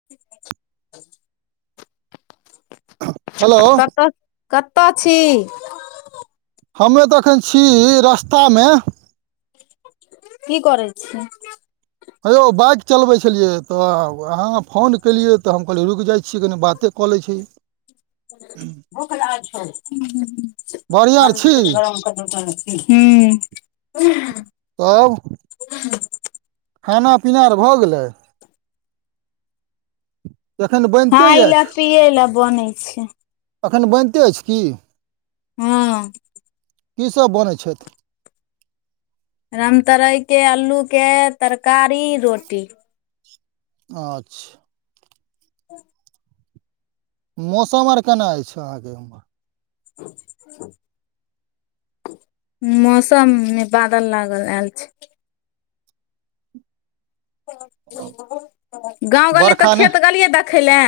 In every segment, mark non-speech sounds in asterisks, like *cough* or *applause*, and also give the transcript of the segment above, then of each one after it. *unintelligible* Hello प्पा कतऽ छी? *unintelligible* हमे तऽ एखन छी रस्तामे। की करे छी? हे यौ बाइक चलबे छलिये तऽ अहाँ-अहाँ फोन केलिये ते हम कहलिय रुक जाइ छी कनी बाते कऽ लै छी। भुख लगल छै बढ़िआँ हूँ-हूँ-हूँ आर छी *unintelligible* हू कहब *unintelligible* खाना-पीना आर भऽ गेलै? एखन बनिते खाय लए अछि पियए लए बनै छै। एखन बनिते अइछ की? हँ कीसभ बनै छैथ? रामतरइके अलूके तरकारी रोटी। अच्छा *inaudible* मौसम आर कना अइछ अहाँके एम्हर? मौसम मे बादल लागल आयल छै। *unintelligible* गाँव वाली तऽ खेत गेलियै देखय लए।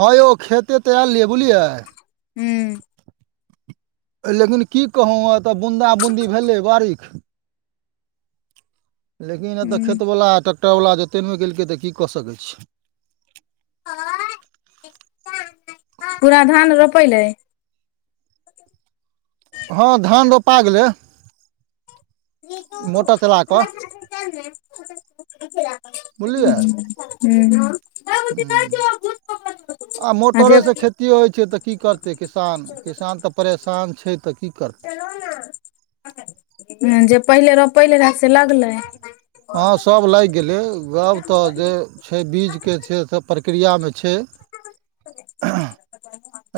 हँयौ खेते तऽ आयलियै बुलियै? हूं- लेकिन की कहौं वैए त बून्दा, बून्दी भेलै बारिख लेकिन एतऽ हूँ खेतबला आ टेक्टरवला जोते नइ केलकै तऽ की क सकै छि *unintelligible* पूरा धान रोपैलै? हँ धान रोपा गेलै। मोटर चला कऽ *unintelligible* *unintelligible* हूं- आ मोटरे से खेत्- ती होइ छै तऽ की करतै किसान? किसान तऽ परेशान छै तऽ की कर- *unintelligible* जे पहिलय रोपैलै र से लगलै? हँ सब लाइग गेलै गब तऽ जे छै बीजके छै सप- प्रक्रिया में छै।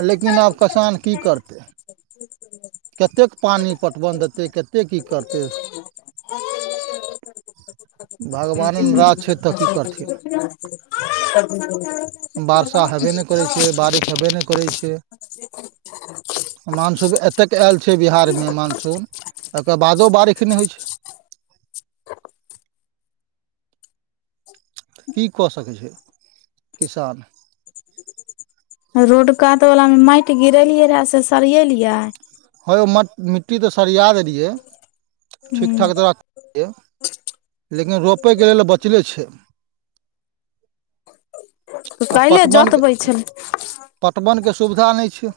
लेकिन आब कसान की करतै? *unintelligible* कतेक पानी पटवन देतै कतेक की करतै, भगवाने नराज छै तऽ की करथिन। *unintelligible* आ- वर्षा हेबे नइ करै छै बारिख हेबै नइ करै छै। *inaudible* मानसून एतेक ऐल छै बिहारमे मानसून तकर बादो बारिख नइ होइ छै। की कऽ सकै छै किसान? *inaudible* रोड कात वला मे मैइट गिरेलियै रहैऽ से सरियेलियै? ह यौ म-मिट्टी तऽ सरिया देलियै ठीक- ठाक हूं तरा- *unintelligible* लेकिन रोपैयके लेल बचले छै। तऽ *inaudible* आ काल्हिए पटमन के जोतबै छलै पटवनके सुविधा नैय छैय।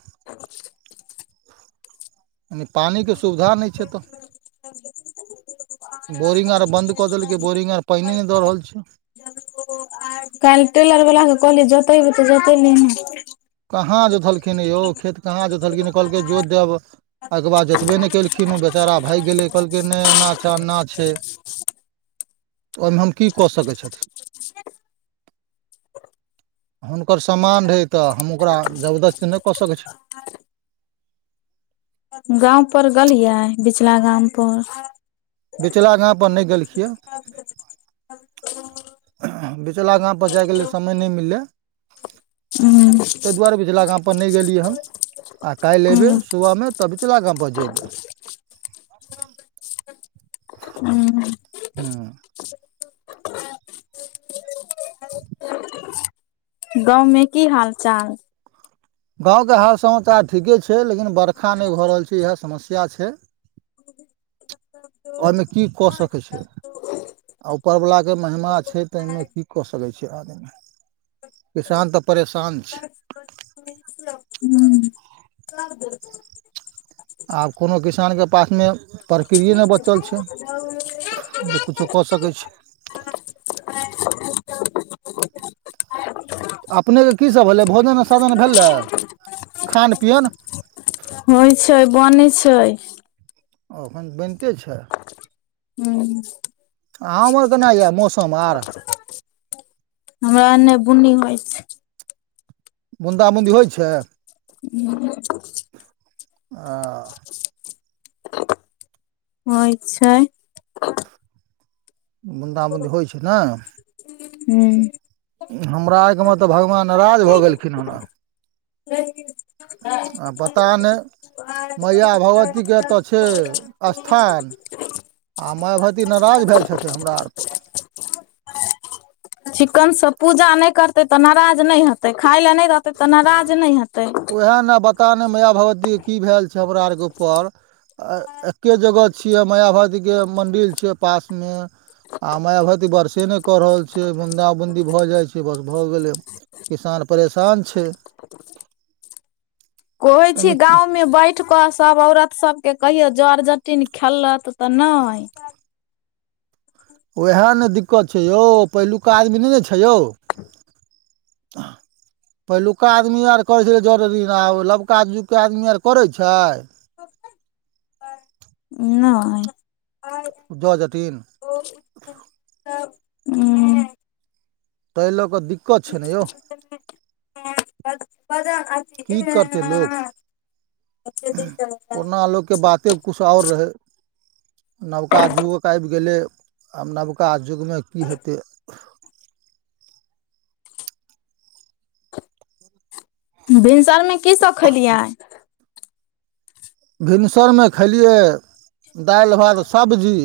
ने पानी के सुविधा नैय छैय एतऽ। *unintelligible* बोरिंग आर बंन्द कऽ देलकै बोरिंग आर पैइने नैय दऽ रहल छैय। *unintelligible* काइल टेलर वला कहलीयै त जोतैइब त जोतेइलियै नैय? कहाँ जोतलखिन यौ खेत कहाँ जोतलखिन कहलकै जोत देब। अयके बाद जोतबे नैय केलखिन ओ बेचारा भैग गेलै कहलकै नैय एना छै, ओना छै। ओय मे हम की कऽ सकैत छथि? हुनकर समान रहै तऽ हम ओकरा जबदस्ती नैय कऽ सकै छी। गाम पर गलियै बिचला गाम पर? बिचला गाम पर नैय गेलखियै। *unintelligible* बिचला गाम पर जाय के लेल समय नैय मिललै, हूं तैय दुआरे बिचला गाम पर नैय गेलियैहन्- आ काइल एबै सुबह मे त बीचला गाम पर जेबै। हूँ। *unintelligible* हूँ गाँव मे की हाल- चाल? गाँव के हाल समाचार ठीके छै, लेकिन बरखा नै भऽ रहल छै, इहाए समस्या छै। *inaudible* ओहिमे की कऽ सकै छै *unintelligible* आ ऊपर वला के महिमा छै तऽ ए मे की कऽ सकै छै आदमी। किसान तऽ परेशान छै। हुं। आब कोनो किसान के पास मे प्रक्रिये नै बचल छै। *unintelligible* ज किछो कऽ सकै छै। अपने के की सब होलै, भोजन साधन भेलै खान पियन। होय छै, बनै छै। ओ एखन बैनते छै। हुं। अहाँ उम्हर कना यऽ मौसम आर। हमरा एने बुन्नी होय छै। बुन्दा-बुन्दी होय छै, आ। होय छै। बुन्दा-बून्दी होय छै नै। हूँ। हमरा आर के मतलब भगवान नराज भऽ गेलखिन हन। आ पता नहि *unintelligible* मैया भगवतीके एतऽ छै स्थान *unintelligible* आ माय भती नराज भेल छथिन हमरा आर पर। चिक्कन सँ पूजा नै करतै तऽ नराज नै हेतै, खाय लए नै रहतै तऽ नराज नै हेतै। उहाए ने बता नै माय भगवती के की भेल छै हमरा आर के ऊपर। आ एके जगह छियै, मया भगबती के मन्दिल छै पास मे। आ मैया भगबती बरसे नै कऽ रहल छै, बूंदा-बूंदी भऽ जाय छै, बस भऽ गेलै। किसान परेशान छै। कहै छी एहिमे गाँव मे बै ठ कऽ सब औरत सबके कहियौ जर-जटिन खेलत तऽ नै। उहाए ने दिक्कत छै यौ, पेहलुका आदमी नै ने छै यौ। आ। पेहलुका आदमी आर करै छलै जर-जटिन, आब लबका जुग के आदमी आर करै छै। नै। उ जर-जटिन। तब ऊं। तै लऽ कऽ दिक्कत छै नै यौ। तखन की करतै लोक, पुरना लोक के बाते कुछ और रहै। नबका जुगक आएब गेलै, आब नबका जुग मे की हेतै। भिनसर मे की सब खेलियै। भिनसर मे खेलियै दाएल, भात, सब्जी।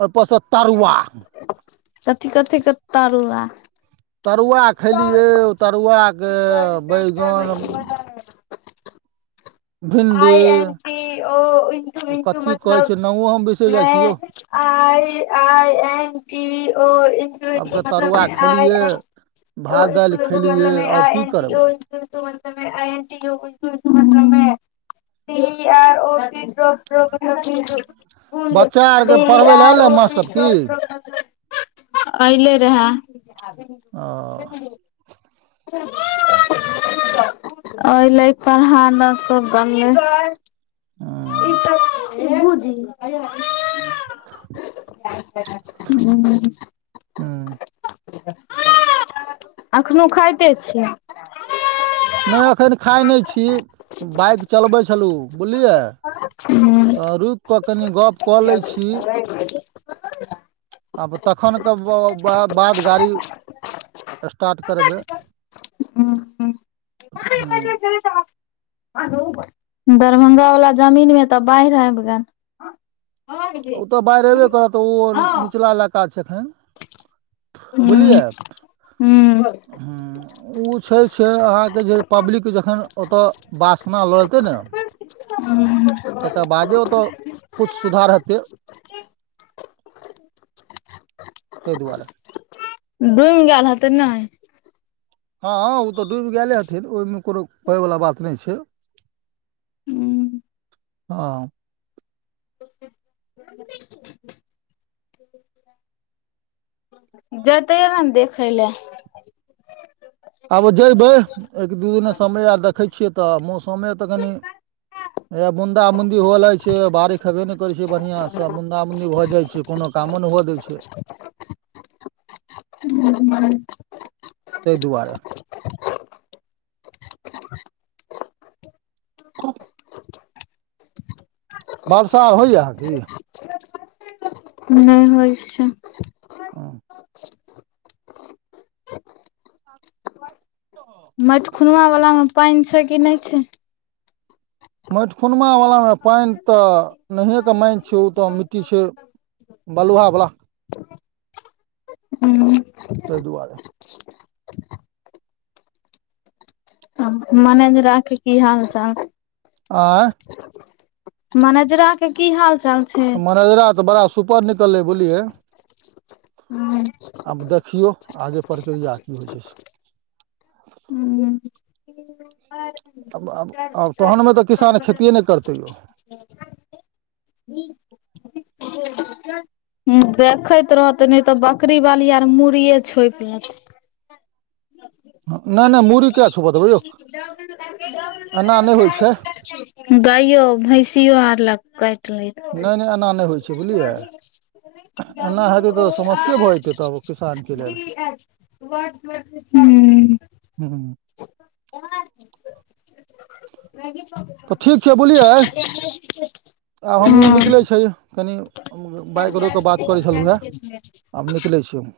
ओय पर सऽ तरुआ। कथी-कथी कऽ तरुआ। तरुआ खेलियै ओ तरुआके बैगन *unintelligible* भिण्डी आइ आइ एन टी ओ इ ओ के कथी कहै छै नामो हम मतलब बिसरि जाइ छी यौ भेल सबके तरुआ आइ खेलिए एन। ओ भात दालि खेलियै मतलब आओर आइ की करबै एन टी ओ। *unintelligible* *unintelligible* बच्चा आरके पढ़बै लए आयल अइ मास्टर की *unintelligible* अयले रहे। ओ अयले पढ़ा न कऽ। *inaudible* की गै आ *unintelligible* *unintelligible* हूँ अखनो खाइते छियै? नै एखन खाइ नै छी बाइक चलबै छलु बुलियै। तऽ रुइक क कनि गप कऽ लै छी आब तखन कऽ ब-ब बाद गाड़ी स्टार्ट करबै ह्म। अरौ बा दरभंगा वला जमीन में तऽ बाइढ़ आइब गैल। ओतऽ बाइढ़ एबे करत ओ निचला इलाका छै एखन। ह बुलियै ह ह्म। उ छै-छै अहाँके जे पब्लिक जखन ओतऽ वासना लऽ लेतै न। तकर बादे ओतऽ कुछ सुधार हेतै। जी तय दुआरे। डूइम गैल हेतै नै? हँ उत डुइब गैले हथिन ओय में कुनु कहैवला बात नैछै। हूं हँ जतैय अन देखै लए। आब जयबै एक दू दिने समय आर देखै छियै तऽ मौसमे तऽ कनि। हया बुंदा बुंदी हो लगै छै बारिख हेबे न करे छै बढ़िया स मुंदा मुंदी भ जाइ छै। कोनो कामो नै हुआ दैछै। तय दुआरे। को वर्षा होइए की? नै होइ छै। हँ मैट खुनआ वलामे पानि छै कि नहि छै? मैट खुनवा वलामे पानि तऽ नहिए के माइन छै ओ तऽ मिट्टी छै। बलूहा बला। हूं। मनेजरा के की हाल-चाल? ऐं मनेजरा के की हाल-चाल छै। मनेजरा तऽ बड़ा सुपर निकलले बुलिये हुं। आब देखियौ आगे प्रक्रिया की होइ छै से। हूं *inaudible* आब-आब-आब तहनमे तऽ किसान खेतिए नै करतै यौ। *inaudible* देखैत रहतै नै तऽ बकरीवाली आर मुड़िये छोएप लते। नै नै मुरी किया छौपै दबै यौ, एना नै होइ छै। गाइयो भैंसियो आर ले काइट लैत। नहि नहि एना नहि होइ छै बुझलियै एना हेतै तऽ समस्ये भऽ जेतै तब किसानके लेल *unintelligible* हूँ। हूं। भाइजी कहा छै। तऽ ठीक छै बुलियए आब हमहूँ हँ निकलै छीये कनि हम बाइक रोक कऽ बात करै छलू हें आब निकलै छीयै हम।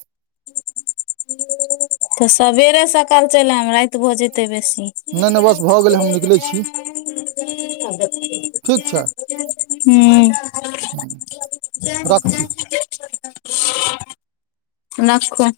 तऽ सबेरे सकाल चैल आईब राएत भऽ जेतै बेसी। नै नै बस भ गेले हम निकलै छी, ठीक छैय। हूं। रख छी। रक्खू।